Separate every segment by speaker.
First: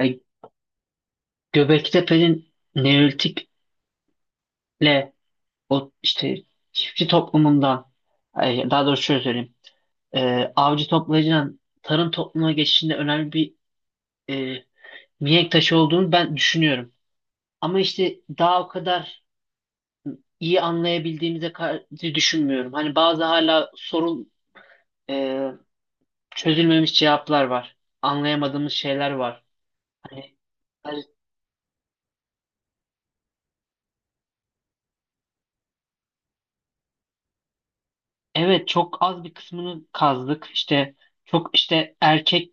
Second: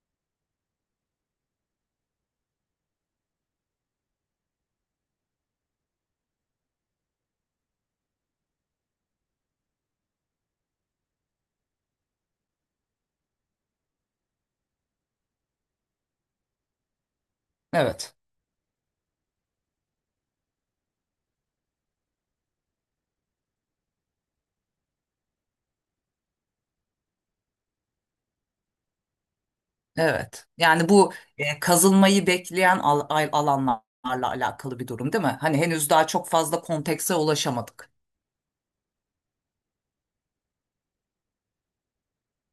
Speaker 1: Yani Göbektepe'nin Neolitik'le o işte çiftçi toplumundan ay, daha doğrusu şöyle söyleyeyim avcı toplayıcıdan tarım toplumuna geçişinde önemli bir e, mihenk taşı olduğunu ben düşünüyorum. Ama
Speaker 2: Evet,
Speaker 1: işte daha o kadar iyi anlayabildiğimize karşı düşünmüyorum. Hani bazı hala sorun e, çözülmemiş cevaplar var. Anlayamadığımız şeyler var.
Speaker 2: evet. Yani
Speaker 1: Hani
Speaker 2: bu kazılmayı bekleyen alanlarla alakalı bir durum değil mi? Hani henüz daha çok fazla kontekse ulaşamadık.
Speaker 1: evet, çok az bir kısmını kazdık. İşte çok işte erkek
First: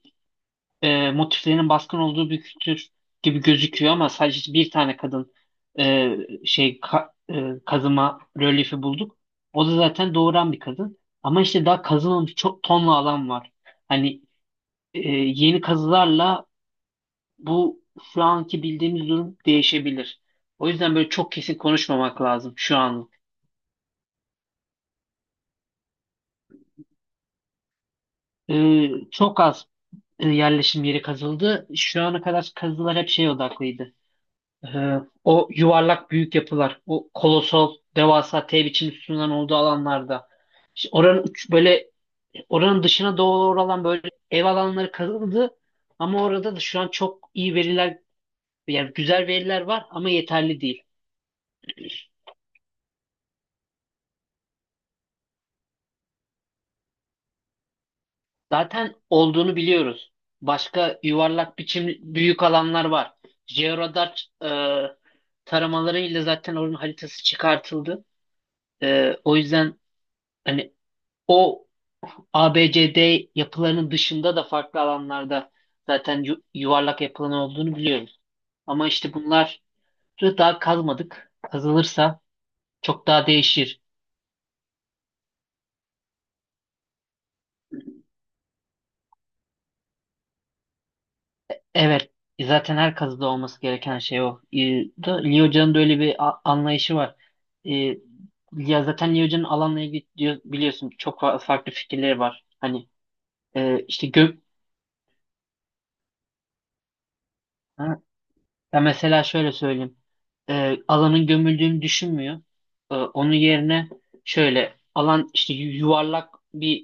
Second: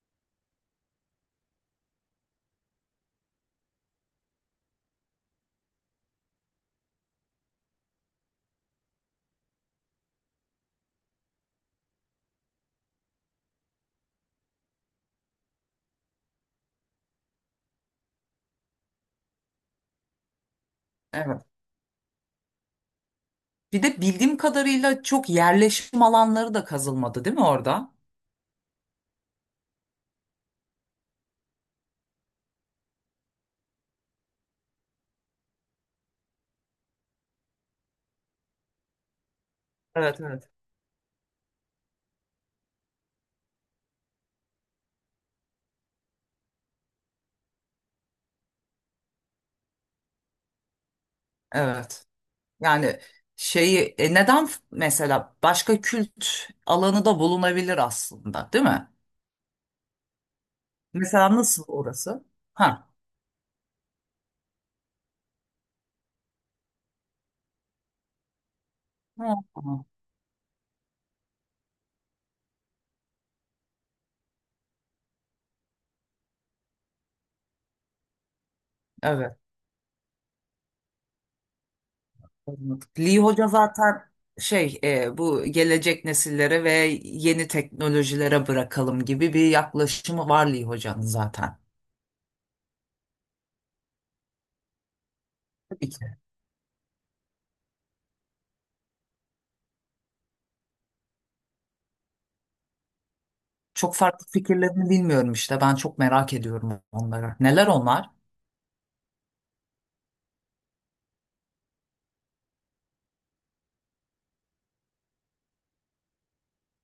Speaker 1: motiflerinin baskın olduğu bir kültür gibi gözüküyor ama sadece bir tane kadın e, şey ka- kazıma rölyefi bulduk. O da zaten doğuran bir kadın. Ama işte daha kazılmamış çok tonla alan var. Hani yeni kazılarla bu şu anki bildiğimiz durum değişebilir. O yüzden böyle çok
Speaker 2: Evet.
Speaker 1: kesin konuşmamak lazım şu an.
Speaker 2: Bir de bildiğim kadarıyla çok yerleşim alanları da kazılmadı değil mi orada?
Speaker 1: Çok az yerleşim yeri kazıldı. Şu ana kadar kazılar hep şey odaklıydı. O yuvarlak büyük yapılar, o kolosal devasa T biçim sütunların olduğu
Speaker 2: Evet,
Speaker 1: alanlarda
Speaker 2: evet.
Speaker 1: işte böyle oranın dışına doğru olan böyle ev alanları kazıldı ama orada da şu an çok iyi veriler, yani güzel veriler var ama yeterli değil.
Speaker 2: Evet. Yani şeyi neden mesela başka kült alanı da bulunabilir aslında değil mi?
Speaker 1: Zaten olduğunu biliyoruz. Başka
Speaker 2: Mesela
Speaker 1: yuvarlak
Speaker 2: nasıl
Speaker 1: biçim
Speaker 2: orası?
Speaker 1: büyük alanlar
Speaker 2: Ha.
Speaker 1: var. Georadar taramalarıyla zaten oranın haritası çıkartıldı. O
Speaker 2: Ha,
Speaker 1: yüzden hani o A B C D yapılarının dışında da farklı alanlarda zaten yuvarlak yapılan olduğunu biliyoruz. Ama işte
Speaker 2: ha.
Speaker 1: bunları daha kazmadık. Kazılırsa
Speaker 2: Anladık.
Speaker 1: çok
Speaker 2: Lee
Speaker 1: daha
Speaker 2: Hoca
Speaker 1: değişir.
Speaker 2: zaten şey bu gelecek nesillere ve yeni teknolojilere bırakalım gibi bir yaklaşımı var Lee Hoca'nın zaten.
Speaker 1: Evet, zaten her kazıda olması gereken şey o. Da Lee Hoca'nın da
Speaker 2: Tabii
Speaker 1: öyle
Speaker 2: ki.
Speaker 1: bir anlayışı var. Ee, Ya zaten Lee Hoca'nın alanla ilgili biliyorsun, çok farklı fikirleri var. Hani
Speaker 2: Çok
Speaker 1: işte
Speaker 2: farklı
Speaker 1: gök.
Speaker 2: fikirlerini bilmiyorum işte. Ben çok merak ediyorum onları. Neler onlar?
Speaker 1: Ya mesela şöyle söyleyeyim. Alanın gömüldüğünü düşünmüyor. Onun yerine şöyle alan işte yuvarlak bir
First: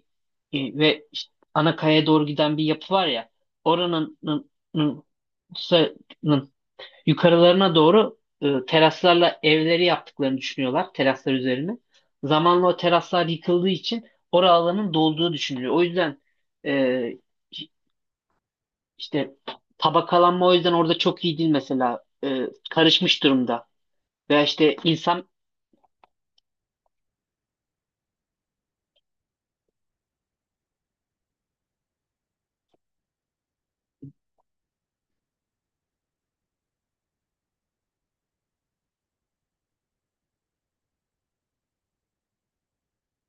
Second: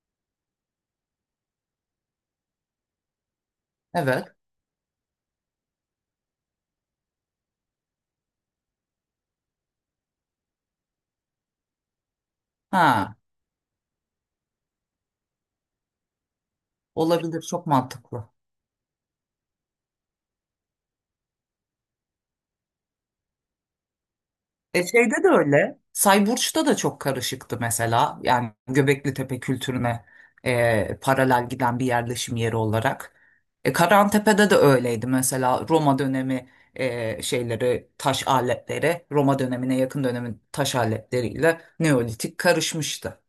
Speaker 1: ve işte ana kayaya doğru giden bir yapı var ya, oranın
Speaker 2: Evet.
Speaker 1: nın- sa- nın yukarılarına doğru teraslarla evleri yaptıklarını düşünüyorlar, teraslar üzerine. Zamanla o
Speaker 2: Ha,
Speaker 1: teraslar yıkıldığı için orada alanın dolduğu düşünülüyor. O yüzden e,
Speaker 2: olabilir. Çok mantıklı.
Speaker 1: işte tabakalanma o yüzden orada çok iyi değil mesela. Karışmış durumda. Veya işte
Speaker 2: E şeyde de
Speaker 1: insan,
Speaker 2: öyle. Sayburç'ta da çok karışıktı mesela. Yani Göbekli Tepe kültürüne paralel giden bir yerleşim yeri olarak. Karantepe'de de öyleydi mesela. Roma dönemi şeyleri, taş aletleri, Roma dönemine yakın dönemin taş aletleriyle Neolitik karışmıştı.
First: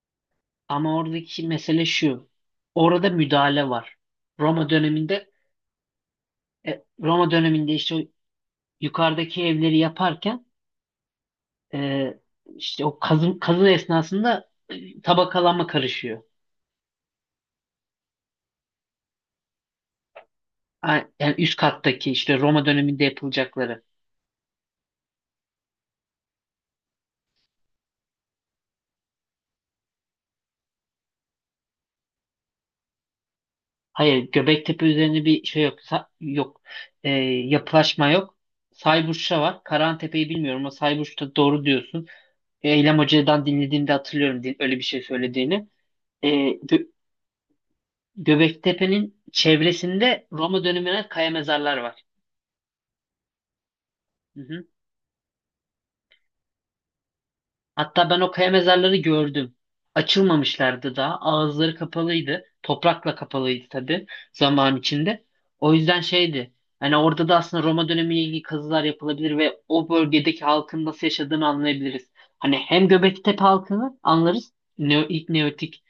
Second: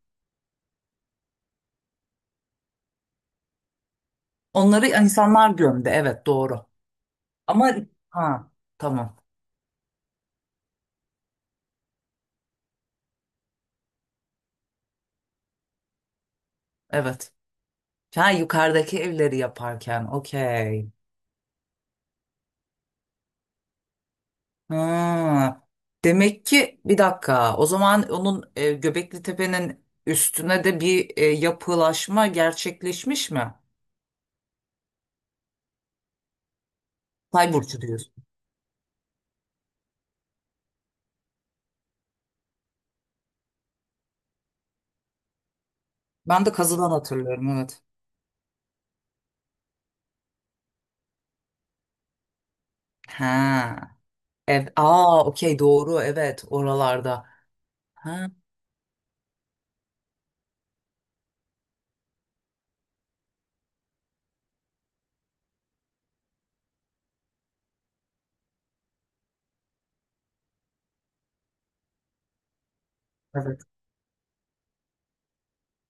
Speaker 1: ama oradaki mesele şu. Orada müdahale var. Roma
Speaker 2: Onları
Speaker 1: döneminde,
Speaker 2: insanlar gömdü. Evet, doğru. Ama
Speaker 1: işte o
Speaker 2: ha, tamam.
Speaker 1: yukarıdaki evleri yaparken, e, işte o kazı esnasında tabakalanma karışıyor.
Speaker 2: Evet. Ha, yukarıdaki evleri yaparken, okey.
Speaker 1: Yani üst kattaki işte Roma döneminde yapılacakları.
Speaker 2: Ha, demek ki bir dakika. O zaman onun Göbekli Tepe'nin üstüne de bir yapılaşma gerçekleşmiş mi?
Speaker 1: Hayır, Göbektepe üzerinde bir şey yok. Yok. Ee,
Speaker 2: Tay Burcu
Speaker 1: Yapılaşma
Speaker 2: diyorsun.
Speaker 1: yok. Sayburç'ta var. Karahantepe'yi bilmiyorum ama Sayburç'ta doğru diyorsun. E, Eylem Hoca'dan dinlediğimde hatırlıyorum öyle bir şey söylediğini. Ee,
Speaker 2: Ben de
Speaker 1: Gö-
Speaker 2: kazıdan hatırlıyorum, evet.
Speaker 1: Göbektepe'nin çevresinde Roma dönemine kaya mezarlar var.
Speaker 2: Ha.
Speaker 1: Hı hı.
Speaker 2: Ev. Aa, okey, doğru, evet, oralarda.
Speaker 1: Hatta ben o
Speaker 2: Ha.
Speaker 1: kaya mezarları gördüm. Açılmamışlardı daha. Ağızları kapalıydı. Toprakla kapalıydı tabii, zaman içinde. O yüzden şeydi. Hani orada da aslında Roma dönemiyle ilgili kazılar yapılabilir ve o bölgedeki halkın nasıl yaşadığını anlayabiliriz. Hani hem Göbektepe
Speaker 2: Evet,
Speaker 1: halkını anlarız. İlk Neolitik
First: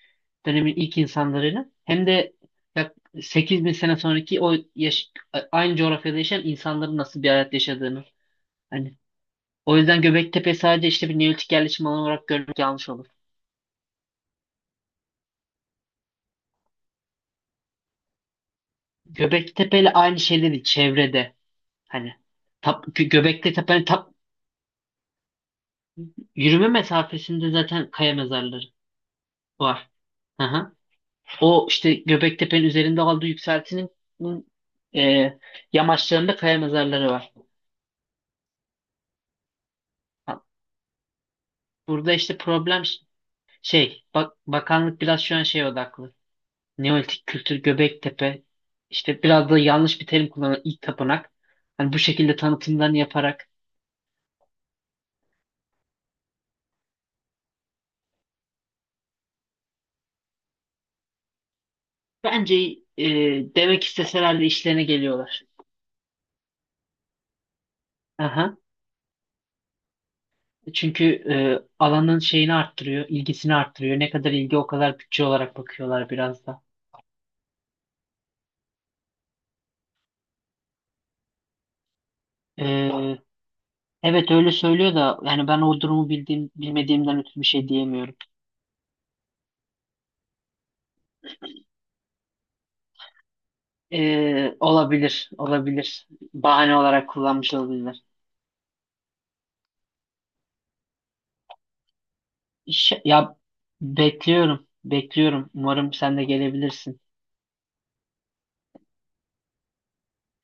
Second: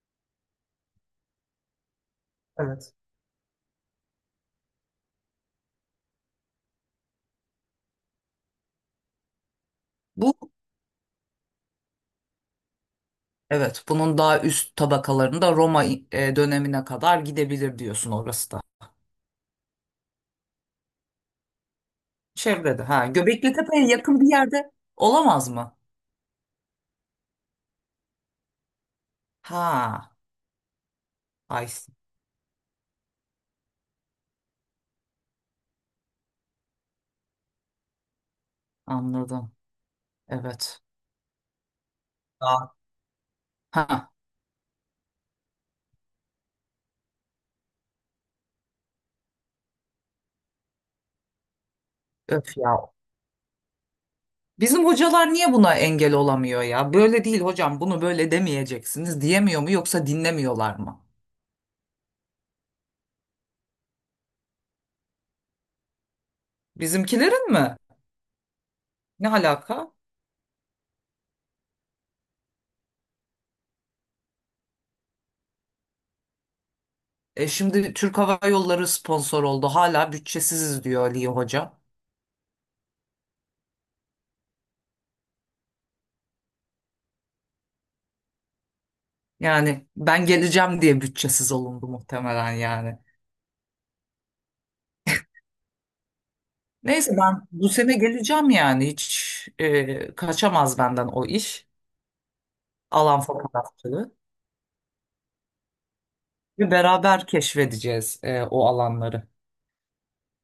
Speaker 1: dönemin ilk insanlarını, hem de
Speaker 2: evet.
Speaker 1: yak 8 bin sene sonraki o aynı coğrafyada yaşayan insanların nasıl bir hayat yaşadığını. Hani o yüzden
Speaker 2: Bu
Speaker 1: Göbektepe sadece işte bir neolitik yerleşim alanı olarak görmek yanlış olur.
Speaker 2: evet, bunun daha üst tabakalarında Roma dönemine kadar gidebilir diyorsun orası da.
Speaker 1: Göbektepe ile aynı şey değil çevrede. Hani
Speaker 2: Çevrede,
Speaker 1: tap,
Speaker 2: ha,
Speaker 1: Gö-
Speaker 2: Göbekli
Speaker 1: Göbektepe'nin
Speaker 2: Tepe'ye
Speaker 1: tap,
Speaker 2: yakın bir yerde olamaz mı?
Speaker 1: yürüme mesafesinde zaten kaya mezarları var.
Speaker 2: Ha.
Speaker 1: Aha. O
Speaker 2: Ay,
Speaker 1: işte Göbektepe'nin üzerinde aldığı yükseltinin e, yamaçlarında kaya mezarları var.
Speaker 2: anladım.
Speaker 1: Ha.
Speaker 2: Evet.
Speaker 1: Burada işte
Speaker 2: Daha
Speaker 1: problem şey,
Speaker 2: Ha,
Speaker 1: bakanlık biraz şu an şeye odaklı. Neolitik kültür, Göbektepe, işte biraz da yanlış bir terim kullanan ilk tapınak. Hani bu şekilde
Speaker 2: öf ya.
Speaker 1: tanıtımlarını yaparak,
Speaker 2: Bizim hocalar niye buna engel olamıyor ya? Böyle değil hocam, bunu böyle demeyeceksiniz diyemiyor mu yoksa dinlemiyorlar mı?
Speaker 1: bence e, demek isteseler de işlerine geliyorlar.
Speaker 2: Bizimkilerin mi?
Speaker 1: Aha.
Speaker 2: Ne alaka?
Speaker 1: Çünkü alanın şeyini arttırıyor, ilgisini arttırıyor. Ne kadar ilgi, o kadar bütçe olarak bakıyorlar biraz da.
Speaker 2: E şimdi Türk Hava Yolları sponsor oldu. Hala bütçesiziz diyor Aliye Hoca.
Speaker 1: E, evet, öyle söylüyor da yani ben o durumu bilmediğimden ötürü bir şey diyemiyorum.
Speaker 2: Yani ben geleceğim diye bütçesiz olundu muhtemelen yani.
Speaker 1: Olabilir, olabilir. Bahane olarak
Speaker 2: Neyse, ben
Speaker 1: kullanmış
Speaker 2: bu sene
Speaker 1: olabilir.
Speaker 2: geleceğim yani. Hiç kaçamaz benden o iş.
Speaker 1: İş-
Speaker 2: Alan
Speaker 1: ya
Speaker 2: fotoğrafçılığı.
Speaker 1: Bekliyorum, bekliyorum. Umarım sen de
Speaker 2: Ve
Speaker 1: gelebilirsin.
Speaker 2: beraber keşfedeceğiz o alanları.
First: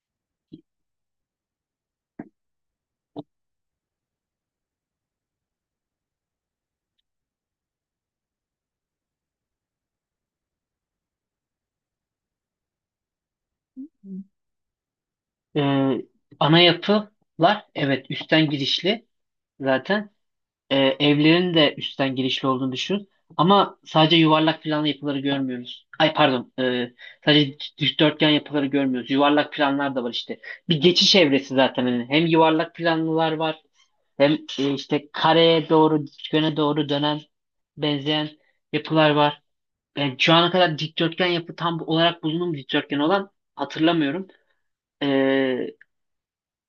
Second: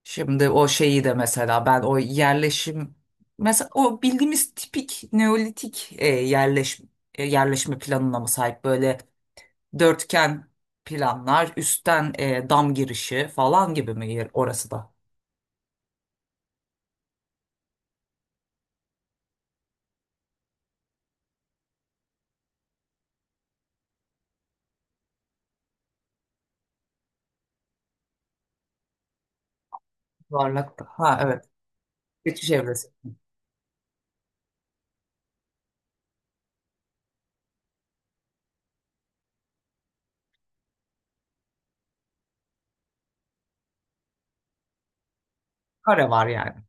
Speaker 2: Şimdi o şeyi de mesela ben o yerleşim mesela o bildiğimiz tipik neolitik yerleşme planına mı sahip, böyle dörtgen planlar, üstten dam girişi falan gibi mi yer orası da?
Speaker 1: Ee, Ana yapılar, evet, üstten girişli zaten. Evlerin de üstten girişli olduğunu düşün. Ama sadece yuvarlak planlı yapıları görmüyoruz. Ay pardon, sadece dikdörtgen yapıları görmüyoruz. Yuvarlak planlar da var işte.
Speaker 2: Varlık
Speaker 1: Bir
Speaker 2: da.
Speaker 1: geçiş
Speaker 2: Ha, evet.
Speaker 1: evresi zaten. Hani hem
Speaker 2: Geçiş
Speaker 1: yuvarlak
Speaker 2: evresi.
Speaker 1: planlılar var, hem işte kareye doğru, dikdörtgene doğru dönen, benzeyen yapılar var. Yani şu ana kadar dikdörtgen yapı tam olarak bulunduğum, dikdörtgen olan, hatırlamıyorum. Ee,
Speaker 2: Kare var yani.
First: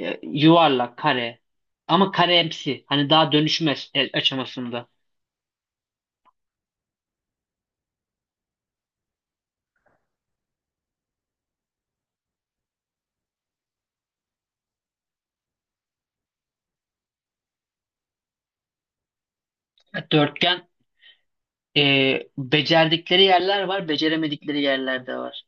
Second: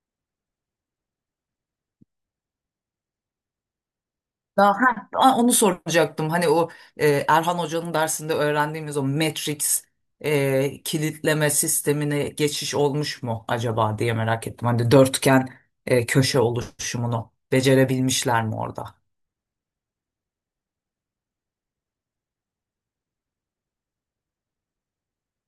Speaker 1: Yuvarlak, kare. Ama karemsi. Hani daha dönüşmez
Speaker 2: Daha,
Speaker 1: aşamasında.
Speaker 2: ha, onu soracaktım. Hani o Erhan Hoca'nın dersinde öğrendiğimiz o Matrix kilitleme sistemine geçiş olmuş mu acaba diye merak ettim. Hani dörtgen köşe oluşumunu becerebilmişler mi orada?
Speaker 1: Dörtgen becerdikleri yerler var, beceremedikleri yerler de var.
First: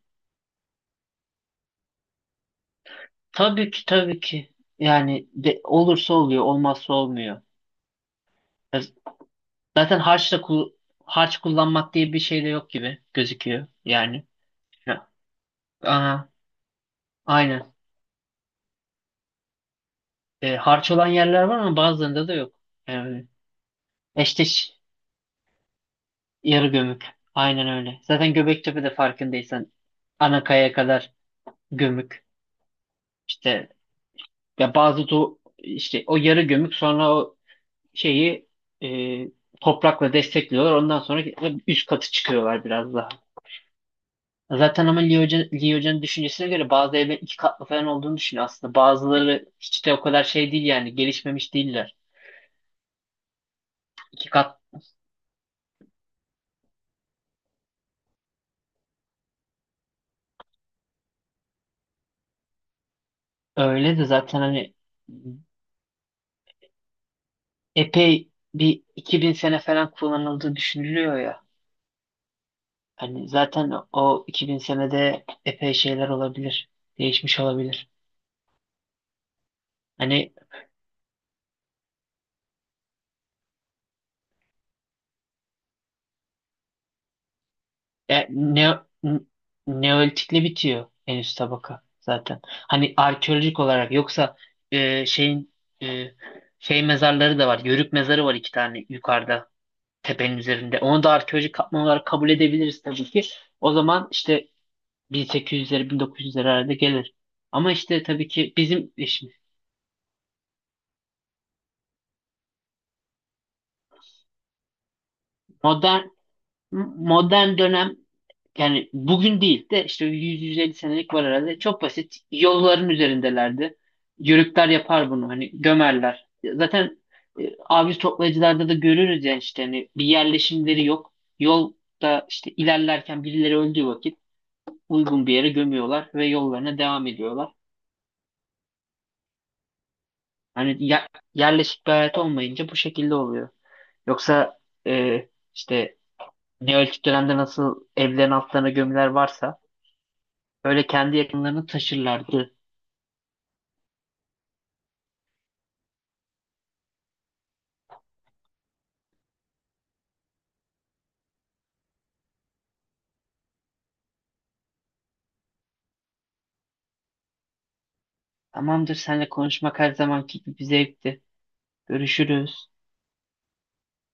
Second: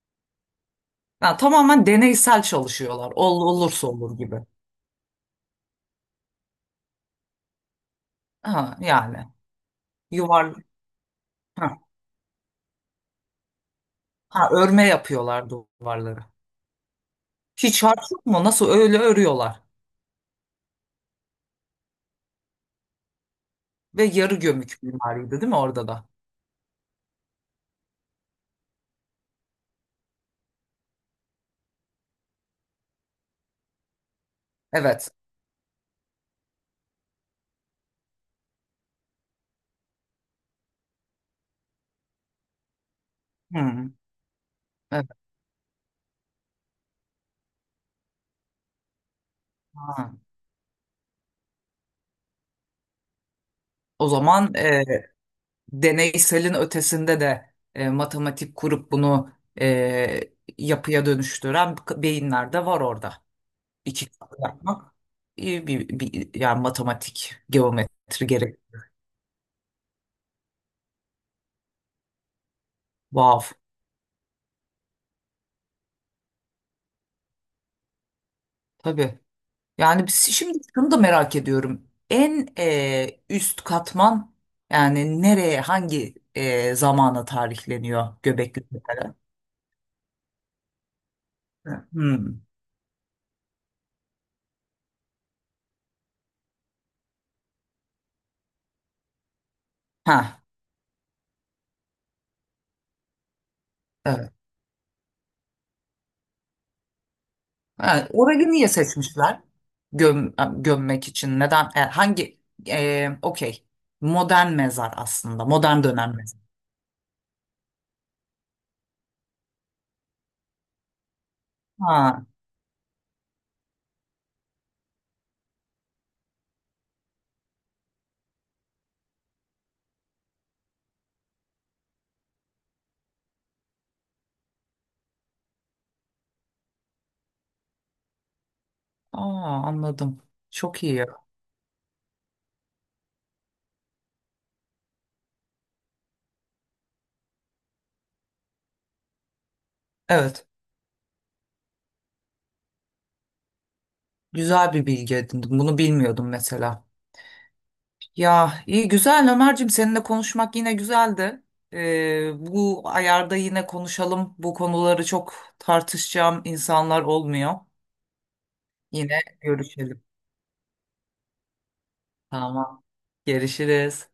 Speaker 2: Ha, tamamen deneysel çalışıyorlar. Ol,
Speaker 1: Tabii ki,
Speaker 2: olursa olur
Speaker 1: tabii
Speaker 2: gibi.
Speaker 1: ki. Yani olursa oluyor, olmazsa olmuyor.
Speaker 2: Ha,
Speaker 1: Z-
Speaker 2: yani
Speaker 1: Zaten harçla
Speaker 2: yuvarlak.
Speaker 1: kul- harç
Speaker 2: Ha,
Speaker 1: kullanmak diye bir şey de yok gibi gözüküyor. Yani.
Speaker 2: ha, örme
Speaker 1: Ya.
Speaker 2: yapıyorlar duvarları.
Speaker 1: Aha, aynen.
Speaker 2: Hiç harç yok mu? Nasıl öyle örüyorlar?
Speaker 1: Harç olan yerler var ama bazılarında da yok. Evet.
Speaker 2: Ve yarı
Speaker 1: Eşteş
Speaker 2: gömük mimariydi değil mi orada da?
Speaker 1: yarı gömük. Aynen öyle. Zaten Göbektepe de farkındaysan anakaya kadar gömük. İşte ya bazı
Speaker 2: Evet.
Speaker 1: do işte o yarı gömük, sonra o şeyi e, toprakla destekliyorlar. Ondan sonra üst katı çıkıyorlar biraz daha.
Speaker 2: Hmm,
Speaker 1: Zaten ama
Speaker 2: evet,
Speaker 1: Lee Hoca'nın düşüncesine göre bazı evlerin 2 katlı falan olduğunu düşünüyor aslında. Bazıları hiç de o
Speaker 2: ha.
Speaker 1: kadar şey değil, yani gelişmemiş değiller.
Speaker 2: O
Speaker 1: İki
Speaker 2: zaman
Speaker 1: kat
Speaker 2: deneyselin ötesinde de matematik kurup bunu e, yapıya dönüştüren beyinler de var orada.
Speaker 1: Öyle de
Speaker 2: İki katlı
Speaker 1: zaten, hani
Speaker 2: yapmak iyi bir, yani matematik, geometri
Speaker 1: epey
Speaker 2: gerek.
Speaker 1: bir 2000 sene falan kullanıldığı düşünülüyor ya. Hani
Speaker 2: Vav.
Speaker 1: zaten o 2000 senede epey şeyler olabilir. Değişmiş olabilir.
Speaker 2: Tabii. Yani
Speaker 1: Hani
Speaker 2: şimdi şunu da merak ediyorum. En üst katman yani nereye, hangi zamana tarihleniyor
Speaker 1: e,
Speaker 2: Göbekli
Speaker 1: ne,
Speaker 2: Tepe'de?
Speaker 1: n- Neolitikle bitiyor en üst tabaka zaten.
Speaker 2: Hmm.
Speaker 1: Hani arkeolojik olarak, yoksa e, şeyin e, şey mezarları da var. Yörük mezarı var, iki tane, yukarıda tepenin
Speaker 2: Ha.
Speaker 1: üzerinde. Onu da arkeolojik katman olarak kabul edebiliriz tabii ki. O zaman işte 1800'lere, 1900'lere arada gelir. Ama işte
Speaker 2: Ha,
Speaker 1: tabii
Speaker 2: orayı
Speaker 1: ki
Speaker 2: niye
Speaker 1: bizim işimiz.
Speaker 2: seçmişler? Gömmek için. Neden? Hangi? Okey. Modern mezar aslında. Modern
Speaker 1: Modern
Speaker 2: dönem mezar.
Speaker 1: modern dönem, yani bugün değil de işte 100-150 senelik var herhalde. Çok basit.
Speaker 2: Ha.
Speaker 1: Yolların üzerindelerdi. Yörükler yapar bunu. Hani gömerler. Zaten avcı toplayıcılarda da görürüz ya, işte hani bir yerleşimleri yok. Yolda işte ilerlerken, birileri öldüğü vakit uygun bir yere gömüyorlar ve yollarına devam ediyorlar.
Speaker 2: Aa, anladım.
Speaker 1: Hani
Speaker 2: Çok iyi.
Speaker 1: yerleşik bir hayat olmayınca bu şekilde oluyor. Yoksa e, işte Neolitik dönemde nasıl evlerin altlarına gömüler varsa,
Speaker 2: Evet.
Speaker 1: böyle kendi yakınlarını taşırlardı.
Speaker 2: Güzel bir bilgi edindim. Bunu bilmiyordum mesela. Ya iyi güzel Ömerciğim, seninle konuşmak yine güzeldi. Bu ayarda yine konuşalım. Bu konuları çok tartışacağım insanlar olmuyor.
Speaker 1: Tamamdır,
Speaker 2: Yine
Speaker 1: seninle konuşmak her
Speaker 2: görüşelim.
Speaker 1: zamanki gibi bir zevkti. Görüşürüz.
Speaker 2: Tamam. Görüşürüz.